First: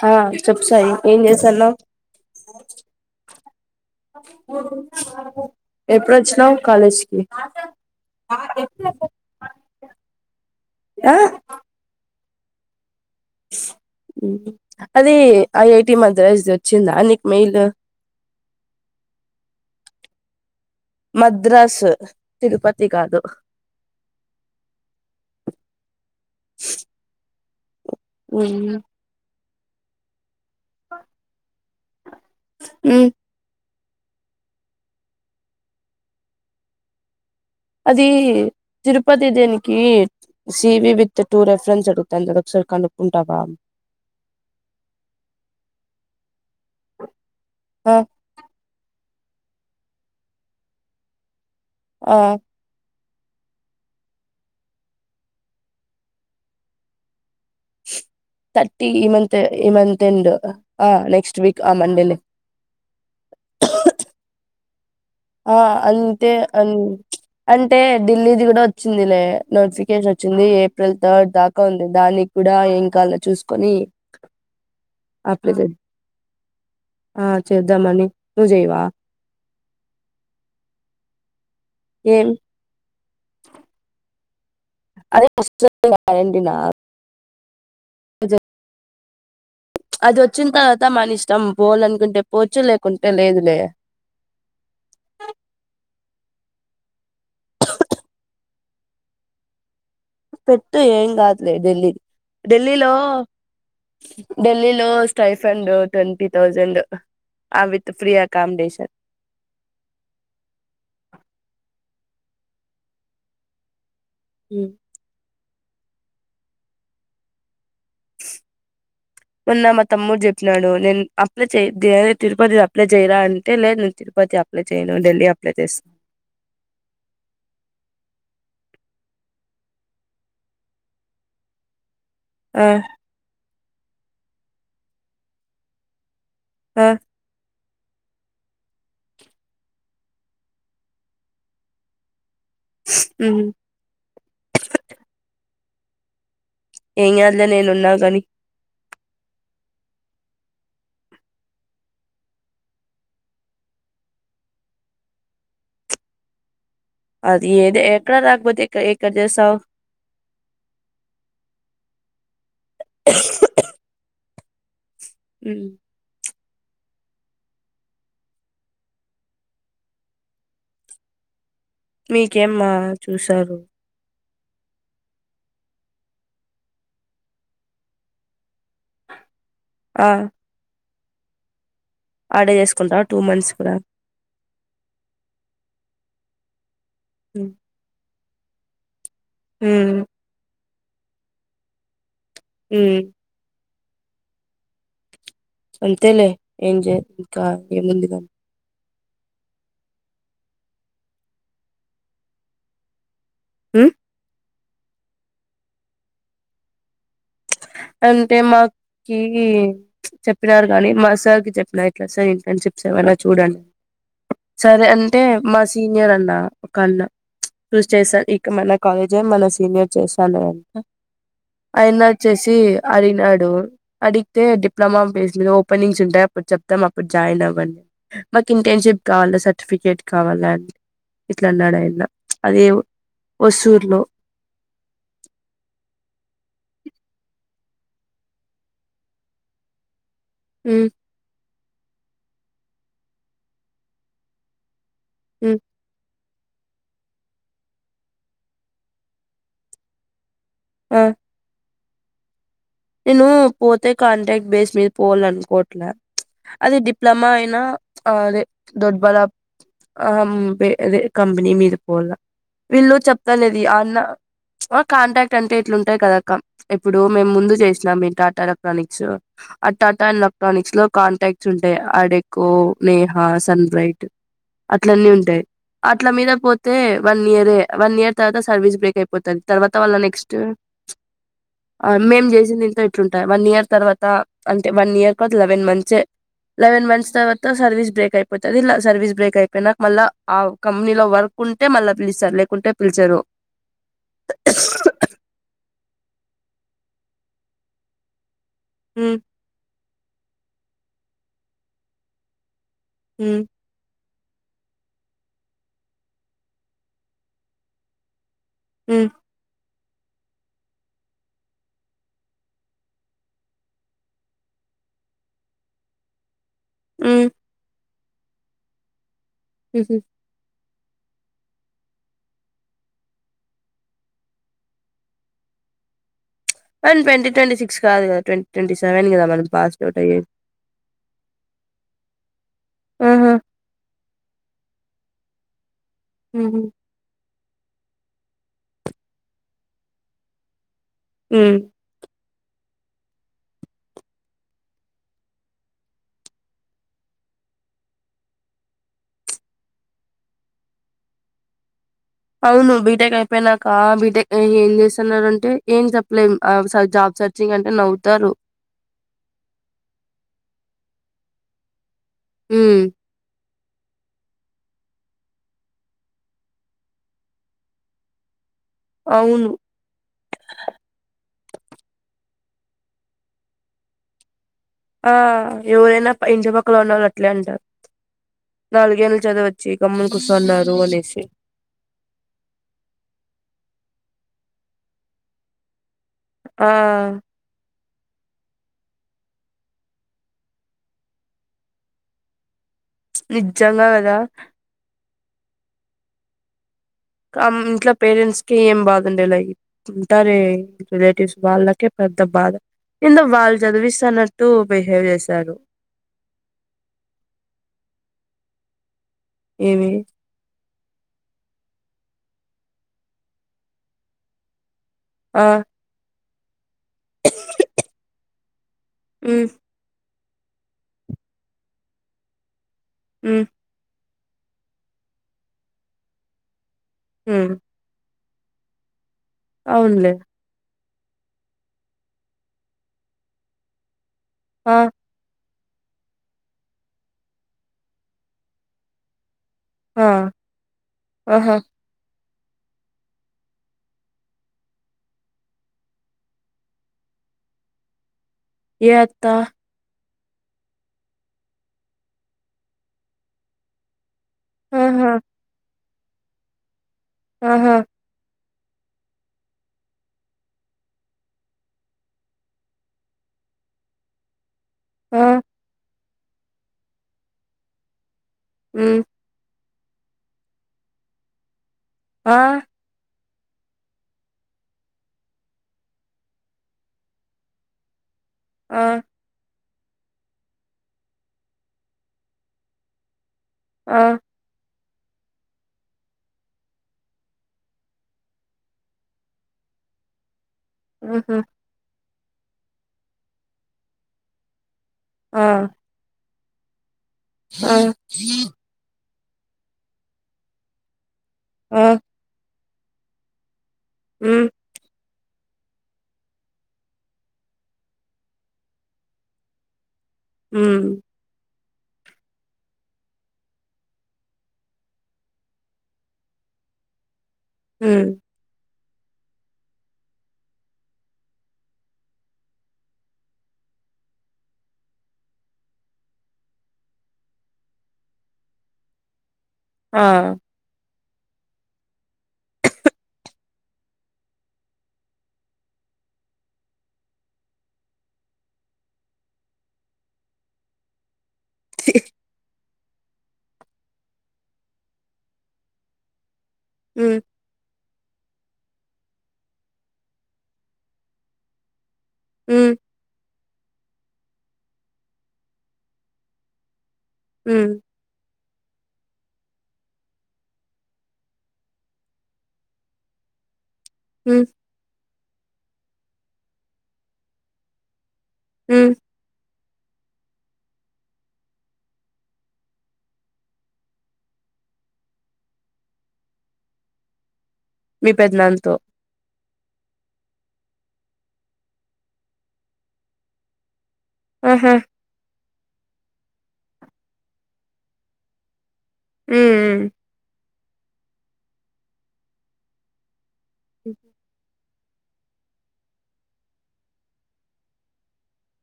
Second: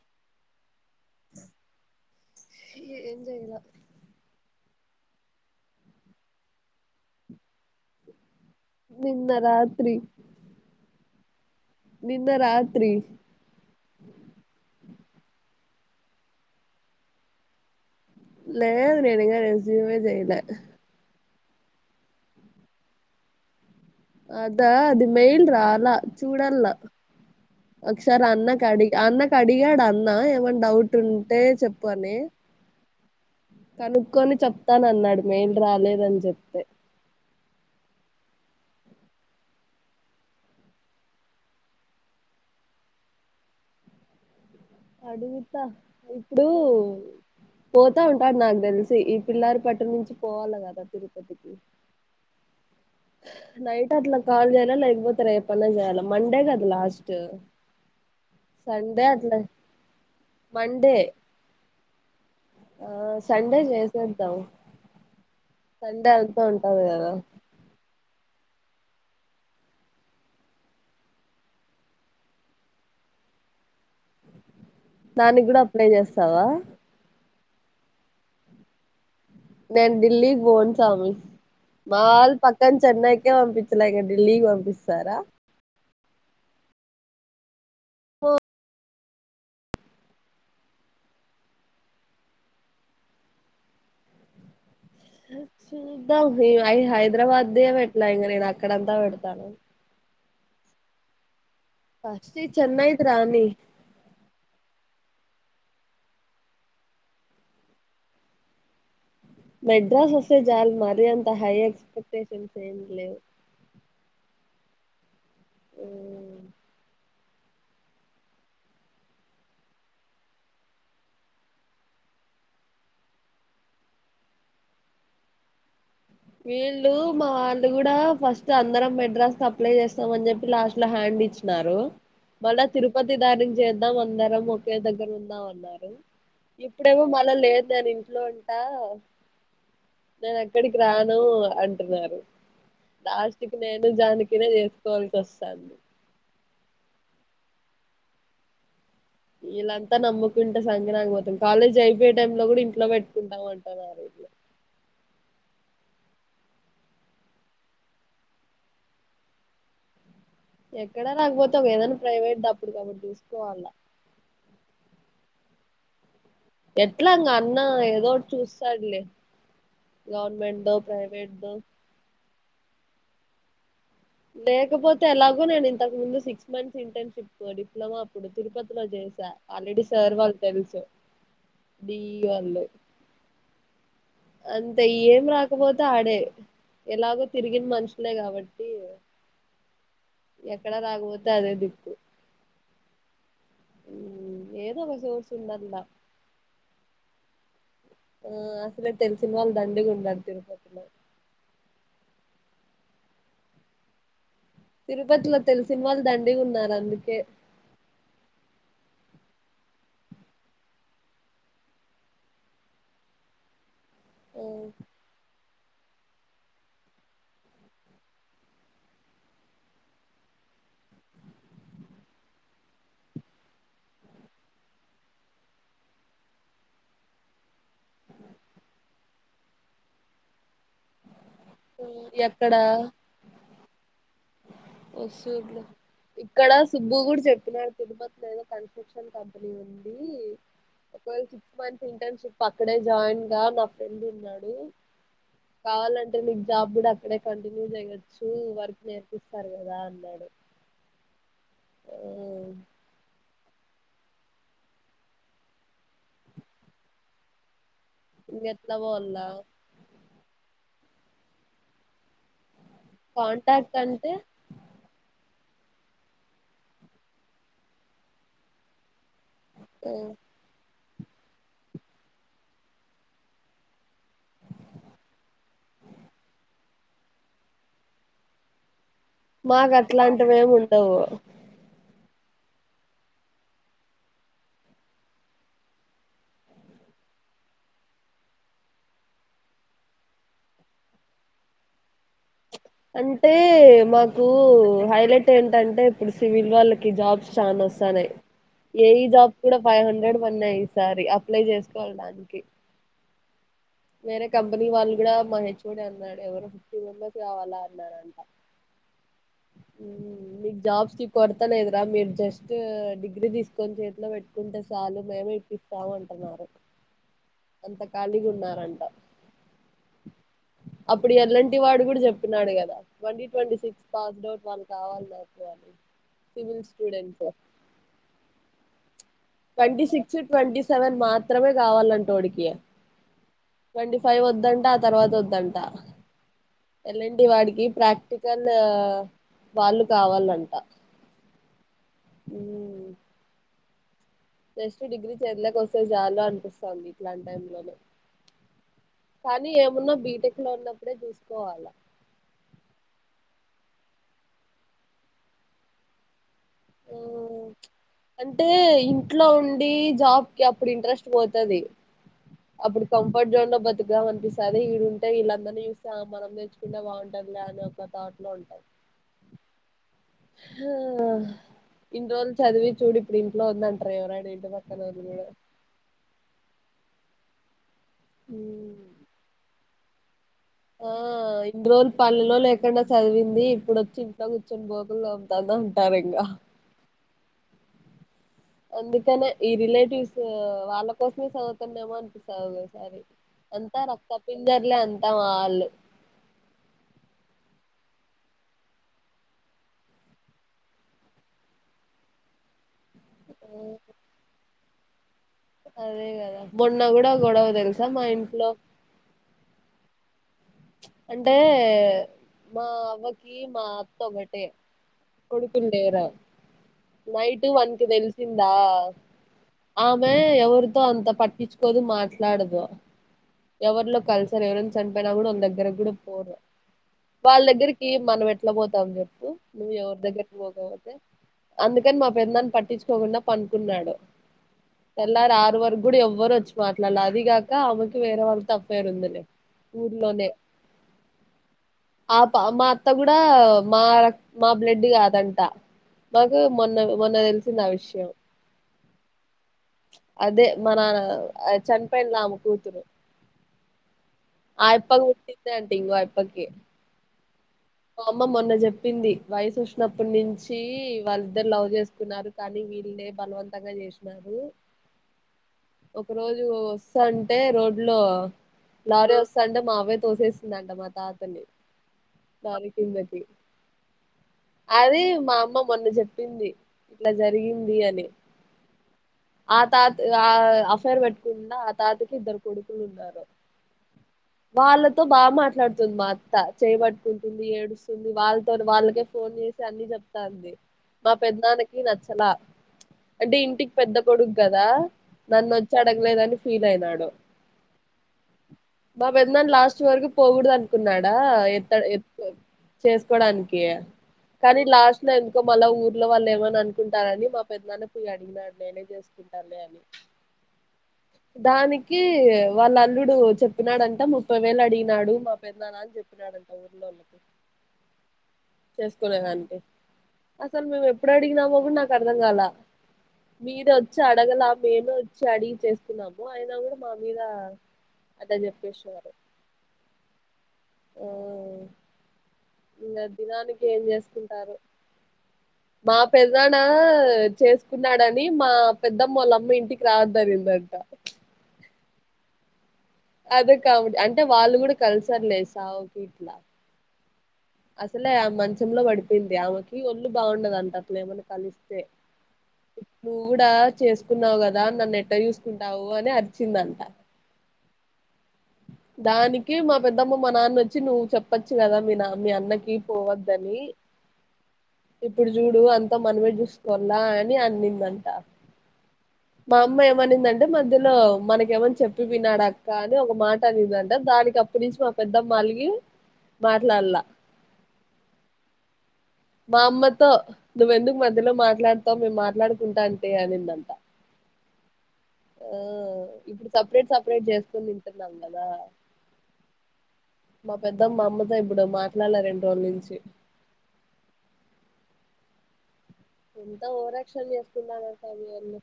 హా చెప్పు సాయి ఏం చేశాన్నావ్ ఏం చేయలే ఎప్పుడొచిన్నవ్ కాలజ్కి నిన్న రాత్రి ఆ నిన్న రాత్రి అదే ఐఐటి మద్రాస్ వచ్చిందా నీకు మెయిల్ లేదు నేను ఇంకా రేసుమే చేయలే మద్రాసు తిరుపతి కాదు అదా అది మెయిల్ చూడలా ఒక్కసారి అన్న కాడి మ్మ్ అన్న కడిగాడ అన్న ఎమ డౌట్ ఉంటే చెప్ [unintelligible] ఉమ్ కనుక్కొని చెప్తానన్నాడు మెయిల్ రాలేదని చెప్తే ఇది తిరుపతి దీనికి సివి విత్ టూ రెఫరెన్స్ అడుగుతాంది ఒకసారి కనుక్కుంటావా అడుగుత ఇపుడు ఆ పోతా ఉంటాడు నాకు తెలిసి పిల్లారి పట్టు నుంచి పోవాలి కదా తిరుపతికి ఆ నైట్ అట్లా కాల్ చేయాల లేయికపోతా రెప్పన్న చేయాలా మండే కదా లాస్ట్ థర్టీ సండే ఈ మంత్ అట్లా ఈ మంత్ ఎండ్ ఆ మండే నెక్స్ట్ వీక్ ఆ మండేనే ఆ సండే చేసేద్దాం ఆ సండే అంతే అంతా అ ఉంటది కదా అంటే ఢిల్లీది కూడా వచ్చిందిలే, నోటిఫికేషన్ వచ్చింది ఏప్రిల్ థర్డ్ దాకా ఉంది దానికి కూడా ఏం కావాలో చూసుకొని దానికి ఆ! కూడా చే అప్లై చేస్తావా ఆ చేద్దామని నువ్వు చెయవా నే దిల్లీకి బోన్ సామి ఏం మావాళ్ళు పక్కన చెన్నైకే పంపించలే ఇంక ఢిల్లీకి పంపిస్తారా గ్యారెంటీనా పజ అది వచ్చిన తర్వాత మన ఇష్టం పోవాలనుకుంటే పోవచ్చు లేకుంటే లేదు లే చూద్దాం ఇంకా హై హైదరాబాద్దే పెట్టలే ఇంకా నేను అక్కడంతా పెడతానా పెట్టు ఏం కాదు లే డెల్లీ ఫస్ట్ ఈ ఢిల్లీలో చెన్నైకి రాని ఢిల్లీ లో టైఫండ్ ట్వంటీ థౌసండ్ ఆ విత్ ఫ్రీ అకామిడేషన్ మెడ్రాస్ షన్ ఏం లేవ్ మ్ ఊ ఉన్న మా తమ్ముడు చెప్పినాడు, నేను అప్లై చే తిరుపతి అప్లై చేయరా అంటే లేదు నేను తిరుపతి అప్లై చేయను ఢిల్లీ అప్లై చేస్తా వీళ్ళు మా వాళ్ళు కూడా ఫస్ట్ అందరం మెడ్రాస్ అప్లై చేస్తాం అని చెప్పి లాస్ట్ లో హ్యాండ్ ఇచ్చినారు మల్ల ఆ తిరుపతి దానీ చేద్దాం అందరం ఒకే దగ్గర ఉందాం అన్నారు ఆ ఇప్పుడేవో మళ్ళ లేదు దాని ఇంట్లో ఉంటా నేను ఎక్కడికి రాను అంటున్నారు ఉహు లాస్ట్ కి నేను జానకినే చేసుకోవాల్సి వస్తాంది ఏం కాదు లే నేను ఉన్న కానీ వీళ్ళంతా నమ్ముకుంటే సంకనాకిపోతం, కాలేజీ అయిపోయే టై లో కూడా ఇంట్లో పెట్టుకుంటాం అంటన్నారు ఇట్లు అది ఏది ఎక్కడ రాకపోతే ఎ ఎక్కడ చేస్తావు ఎక్కడ రాకపోతే ఒగా ఏదనా ప్రైవేట్ డబ్బ అప్పుడుకు అప్పుడు చుసుకోవాల హు ఎట్లాంగా అన్న ఏదో ఒకటి చూస్తాడులే గవర్నమెంట్ దో ప్రైవేట్ దో మీకేమ్మా చూసారు లేకపోతే ఎలాగో నేను ఇంతకు ముందు సిక్స్ మంత్స్ ఇంటర్న్షిప్ డిప్లొమా అప్పుడు తిరుపతిలో చేసా ఆల్రెడీ ఆ సార్ వాళ్ళు తెలుసు డిఈ ఆడే చేసుకుంటావ టూ మంత్స్ కూడా అంత ఏం రాకపోతే ఆడే ఎలాగో తిరిగిన మనుషులే కాబట్టి [unintelligible] హ్మ్ ఎక్కడ రాకపోతే అదే దిక్కు హ్మ్ ఏదో వసు అంతేలే ఏంజ త ఏ ముందు ల ఆ తెలిసిన వాళ్లు దండిగా ఉన్నారు తిరుపత లో మ్మ్ తిరుపతిలో తెలిసిని వాళ్ళు దండిగా ఉన్నారు అందుకే అంటే మాకి చెప్పినారు కాగానీ మా సార్కి చెప్పినారు ఎట్లా సార్ ఇంటర్న్షిప్స్ ఏమైనా చూడండి సరే అంటే మా సీనియర్ అన్న ఒకన్న చూజ చేసాను ఇక మన కాలేజే మన సీనియర్ చేశాను అ అయన చ్చసి అడినడు అడిగితే డిప్లొమా పేజ్ ఓపెనింగ్స్ ఉంటాయి అప్పుడు చెప్తాం అప్పుడు జాయిన్ అవ్వండి మాకు ఇంటర్న్షిప్ కావాల సర్టిఫికేట్ కావాల న్నాడా అయిన ఎక్కడ అదే ఒసూర్లో ఇక్కడ సుబ్బు కూడా చెప్తునడు తిరుపతిలో ఏదో కన్స్ట్రక్షన్ కంపెనీ ఉంది మ్మ్ ఒక సిక్ మంత ఇంటర్న్షిప్ అక్కడే జాయిన్ గా నా ఫ్రెండ్ ఉన్నాడు మ్మ్ కావాలండి మీకు జాబ్ కూడా అక్కడే కంటిన్యూ చేయొచ్చు వర్క్ నే ఇస్తారు కదా అన్నాడు ఆ ఓ ను పోతే కాంట్రాక్ట్ బేస్ మీద పోవాల అనుకోట్లే అది డిప్లొమా అయినా అ అదే ఇంకెట్లా దొడ్ పోవాల్ల బాడా ఆబే అ కంపేనీ మీద పోల వీళ్ళు చెప్తలేదు కాంటాక్ట్ అన్న అంటే కాంటాక్ట్ అంటే ఇట్లుంటాయి కదక్క ఇప్పుడు మేము ముందు చేసి ఇబ టాట ఎలక్ట్ర్రానిక్స్ ఆ టాటా ఎలెక్ట్రోనిక్స్ లో కాంటాక్ట్స్ ఉంటాయి అడెకో నేహా సన్ బ్రైట్ అట్లన్న ఉంటాయి అట్ల మీద పోతే వన్ ఇయర వన్ ఇయర్ తర్వాత సర్వీస్ బ్రేక్ అయిపో పోతుంది మాకు తర్వాత వాళ్ళ అట్లాంటివి నెక్స్ట్ ఏమి ఉండవు మేం ఎమ్చేసింది ఎలుంటాయి వన్ ఇయర్ తర్వాత అంటే వన్ ఇయర్ త లెవెన్ మంత్సే లెవెన్ మంత్స్ తర్వాత సర్వీస్ బ్రేక్ అయిపోతుంది సర్వీస్ బ్రేక్ అయిపోయినాక మళ్ళ ఆ కంపెనీ లో వర్క్ ఉంటే మళ్ళీ పిలుస్తారు లేకుంటే పిలిచరు అంటే మాకు హైలైట్ ఏంటంటే ఇప్పుడు సివిల్ వాళ్ళకి జాబ్స్ చాన వస్తానయి ఏయి ఉమ్ జాబ్స్ కూడా ఫైవ్ంహడ్రె హ్రెడ్ పడినయి ఈ సారి అప్లై చేసుకోవాలిదానికి హు వేరే కంపెనీ వాళ్ళు కూడా మా హెచ్ఓడి అన్నాడు ఎవరో ఫిఫ్టీ మెంబెర్స్ కావాలా అన్నారంట హు మీకు జాబ్స్కి కొరతా లేదురా మీరు జస్ట్ డిగ్రీ తీసుకొని చేతిలో పెట్టుకుంటే చాలు మేమే ఇప్పిస్తాము అంటున్నారు హు ట్లా కాళీగున్నారు కంట హ అప్పుడు ఎలాంటి వాడు కూడా చెప్పినాడు కదా twenty twenty six passed out వాళ్ళు కావాలి మాకు అని సివిల్ అ ట్వీ స్టూడెంట్స్ ట్వంటీ సిక్స్ కాదు కద ట్వీ ట్వంటీక్స్ ట్వంటీ సిక్స్ ట్వంటీ సెవెన్ మాత్రమే కావాలంట వాడికి ఆహా ట్వీ ఫైవ్ వద్దంట ఆ తర్వాత వద్దంట ఉహు ఎలాంటి వాడి కి ప్రాక్టికల్ వాళ్ళు కావాలంట హు ఉ జెస్ట్ డిగ్రీ చెందలకు వస్తే చాలు అనిపిస్తది ఇట్లాంటి టై లోనే కానీ ఏమున్నా బీటెక్ లో ఉన్నప్పుడే చూసుకోవాలా అవును బీటెక్ అయిపోయినాక బీటెక్ ఏం చేస్తున్నారు అంటే ఏం చెప్పలేం ఆ జాబ్ సెర్చింగ్ అంటే నవ్వుతారు అంటే ఇంట్లో ఉండి జాబ్కిి అప్పుడు ఇంట్రెస్ట్ పోతది ఉమ్ అప్పుడు కంఫర్ జోన్ లో బత్ తికం అనిపిస్తది ఇడుంటే వీళ్ళందరినీ చూస్తే ఆ మనం నేర్చుకుంటే బాగుంటుది లే అని ఒక తాట్ లో ఉంటది అవును ఆ ఇన్ని రోజులు చదివి చూడు ఇప్పుడు ఇంట్లో ఉందంటారు ఎవరైనా ఇంటి కొ ఆ ఎవరేనా పై ఇంటి పక్కన ఉన్నోళ్ళ అట్లే అంటారు నాలుగెల్లు చదివచ్చ చి గమ్ము ఆ ఇన్ని రోజులు పల్లెలో లేకుండా చదివింది ఇప్పుడు వచ్చి ఇ కూర్చుని బోతులు అమ్తాంద ఉంటారు ఇంగా ఆ అందుకనే ఈ రిలేటివ్స్ వాళ్ళ కోసమే చదువుతున్నామో అనిపిస్తాది నిజంగా కదా తా వాళ్ళు ఇంట్లో పేరెంట్స్కే ఏం బాధండడి లై ఉంటార రిలేటివ్స్ వాళ్ళకే పెద్ద బాధ ఇందో వాళ్ళు చదివిస్తానట్టు బిహేవ్ చేసి అదే గదా మొన్న కూడా గొడవతెల్సా మా ఇ లో ఏమి అంటే మా అవ్వకి మా అత్త ఒకటే ఆ కొడుకుల్లేరా నైట్ వన్ కి తెలిసింది నా హ్మ్ ఆమె ఎవరితో అంత పట్టించుకోదు మాట్లాడదు హ్మ్ ఎవర్లో కల్సి సరే ఎవరైన చనిపోయినా కూడా వాళ్ళ దగ్గరికి కూడా పోరు వాళ్ళ హ్మ్ దగ్గరికి మనం ఎట్ ఎట్ల పోతాం చెప్పు నువ్ ఎవరి అవునులే. దగ్గర్కి పోతావంటే అందుకని మా పెద్దనాన్న పట్టించుకోకుండా పనుకున్నాడు ఆ! తెల్లారి ఆరు వరక్ ఇప్పుడు ఎవరు వచ్చి మాట్లాడలే అది కాక ఆమెకు వేరే వాళ్ళతో అఫైర్ ఉంది లే ఆ! ఊర్లోనే ఆహా! ఆ మా అత్త కూడా మా ర మా బ్లడ్ కాదంట మాకు మొన్న మొన్న తెలిసింది ఆ విషయం ఏ అత్త అదే మానాన చనిపోయింది ఆమె కూతురు ఆయప్ప ఆహా! గుట్టిందే అంట ఇంయ [unintelligible] ఇప్పటికే ఆహా! మా అమ్మ మొన్న చెప్ చెప్పింది వయసు వచ్చినప్పటి నుంచి వాళ్ళిద్దరు లవ్ చేసుకున్నారు కానీ వీళ్ళే బలవంతంగా చేసినారు ఆ ఒక రోజు వస్తాంటే రోడ్ లో హ్మ్. లారీ వస్తాంటే మ అవ్వే తోసేసిందంట మా తాతని ఆ! దానికిందకి అది మా అమ్మ మొన్న చెప్పింది ఇట్లా జరిగింది అని ఆ ఆ తాత ఆ అఫైర్ పెట్టుకున్న ఆ తాతకి ఇద్దరు కొడుకులు ఉన్నారు ఆ! వాళ్ళ బాగా మాట్లాడుతుంది మా అత్త చేయబట్ ంటుంది ఏడుస్తుంది వాళ్ళతో వాళ్ళకే ఫోన్ చేసి అన్ని చెప్తాంది మా హుహు. పెద్దానన్నా కీ నచ్చ అలా అంటే ఇంటికి పెద్ద కొడుకు కదా ఆ! నన్న వచ్చాడగ్లేదని ఫీల్యినాడు ఆ! బాబ ఎందని లాస్ట్ వరకు పోకూడదు అనుకున్నాడా ఆ! చేసుకోవడానికి హ్మ్. కానీ లాస్ట్ ఇందుకో మళ్ళా ఊర్లో వాళ్ళు ఏమని అనుకుంటారని, మా పెద్దనాన్న పొయ్యి అడిగినాడు నేనే చేసుకుంటానే అని మ్ దానికి వాళ్ళ అల్లుడు చెప్పినాడంట ముప్పై వేలు అడిగినాడు మా పెద్దనాన్నా అని చెప్పినాడంట ఊరులో వాళ్ళకి మ్ చేసుకునేదడి అసలు మేము ఎప్పుడు అడిగినామో కూడా నాకు అర్ధం కాల, మీరూ వచ్చి అడగలా మేమే వచ్చి అడిగి చేసుకున్నాము, అయినా కూడా మా మీద అద చెప్పేసారు ఆ ఓ ఇ దినానికి ఏం చేసుకుంటారు, మా పెద్దనాన్న చేసుకున్నాడని మా పెద్దమ్మ వాళ్ళమ్మ ఇంటికి రావద్దరిగిందంట అదే కాబట్టి అంటే వాళ్ళు కూడా కలిసర్లేసా ఒక ఇట్లా మ్ అసలే మంచంలో పడిపోయింది, ఆమెకి ఒళ్ళు బాగుండద అంటే అప్పులు ఏమన్నా కలిస్తే మ్ నువ్వు కూడా చేసుకున్నావు కదా నన్ను ఎట్ట చూసుకుంటావు అని అరిచిందంట మ్ దానికి మా పెద్దమ్మ మా నాన్న వచ్చి నువ్వు చెప్పచ్చు కదా మీ నా మీ అన్నకి పోవద్దని మ్ ఇప్పుడు చూడు అంత మనమే చూసుకోవాలా అని అన్నిందంట మ్ మా అమ్మ ఏమనిందంటే మధ్యలో మనక ఏమని చెప్పి విన్నాడు అక్క అని ఒక మాటడిందంటే దానికి అప్పుటి నుంచి మా పెద్దమ్మ అలిగి మాట్లాడలా మీ పెద్ద నాన్నతో మా అమ్మతో నువ్వెందుకు మధ్యలో మాట్లాడుతావు మేము మాట్లాడుకుంటా అంటే అనిందంట ఆహా ఆ ఇప్పుడు సపరేట్ సపరేట్ చేసుకొని తింటున్నాం కదా మ్ మ్ మా పెద్దమ్మ మ అమ్మతో ఇప్పుడు మాట్లాడలే రెండు రోజుల నుంచి హ్మ్. ఎంత ఓవరాక్షన్ చేస్తున్నానంటడన్నా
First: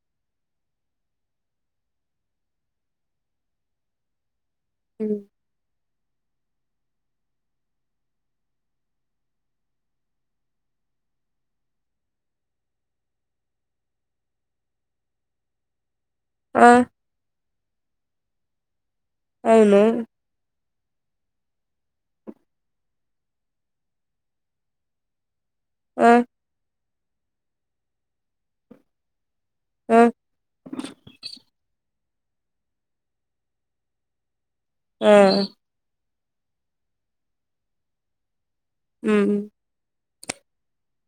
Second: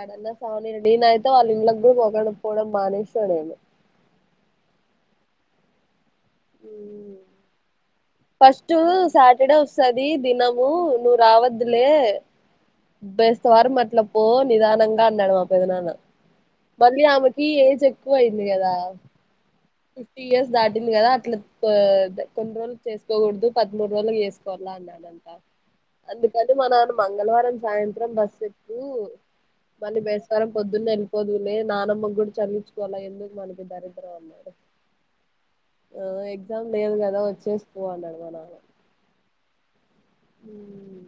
ఏడాన్నా సావని అయితే వాళ్ళ ఇంట్ళకి కూడా పొగడకపోవడం బాగానేస్తాడేను అ ఉ ఫస్ట్ సాటర్డే వస్తది దినము నువ్వు రావద్దులే బేస్తవారం అట్ల పో నిదానంగా అన్నాడు మా పెద నాన్న ఆ! మళ్ళీ ఆమె ఇ ఏజ్ ఎక్కువ అయింది కదా అవును. ఫిఫ్టీయర్స్ ధాట్ పంది కదా అట్లా కొన్ని రోజులు చేసుకోకూడదు పద్ముడూ రోజులుకి చేసుకోవాల అన్నాడంట ఆ! అందు కది మ నానమ్ మంగళవారం సాయంత్రం బస్ ఎక్కు మళ్ళ ఆ! బేసవారం పొద్దున్న వెళ్ళిపోదులే నానమ్మ కూడా చల్లిించుకోవాలి ఎందుకు మనకి దరిద్రం అన్నారు ఆ ఆ ఎగ్జామ్ లేదు కదా వచ్చేసి పో అన్నాడు మా నాన్న మ్మ్ మ్మ్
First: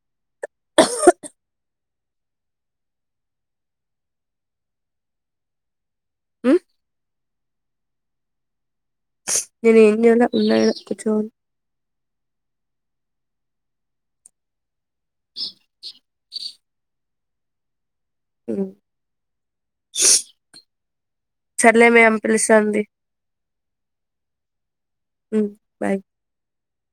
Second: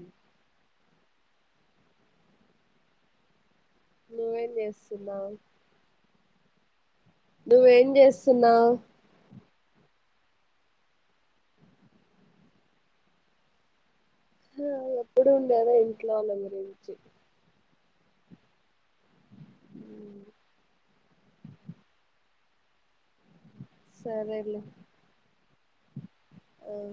నువ్వేం చేస్తున్నావ్ మ్మ్ నువ్వేం చేస్తున్నావ్ నేనెం చేయల ఉన్నా ఇడ కుచ్చోని మ్మ్ ఇప్పుడు ఉండేదా ఏ ఇట్లో వాళ్ళందరి గురించి చర్లే మేం పిలుసంది సరేలే రీ మ్మ్ బాయ్ అవు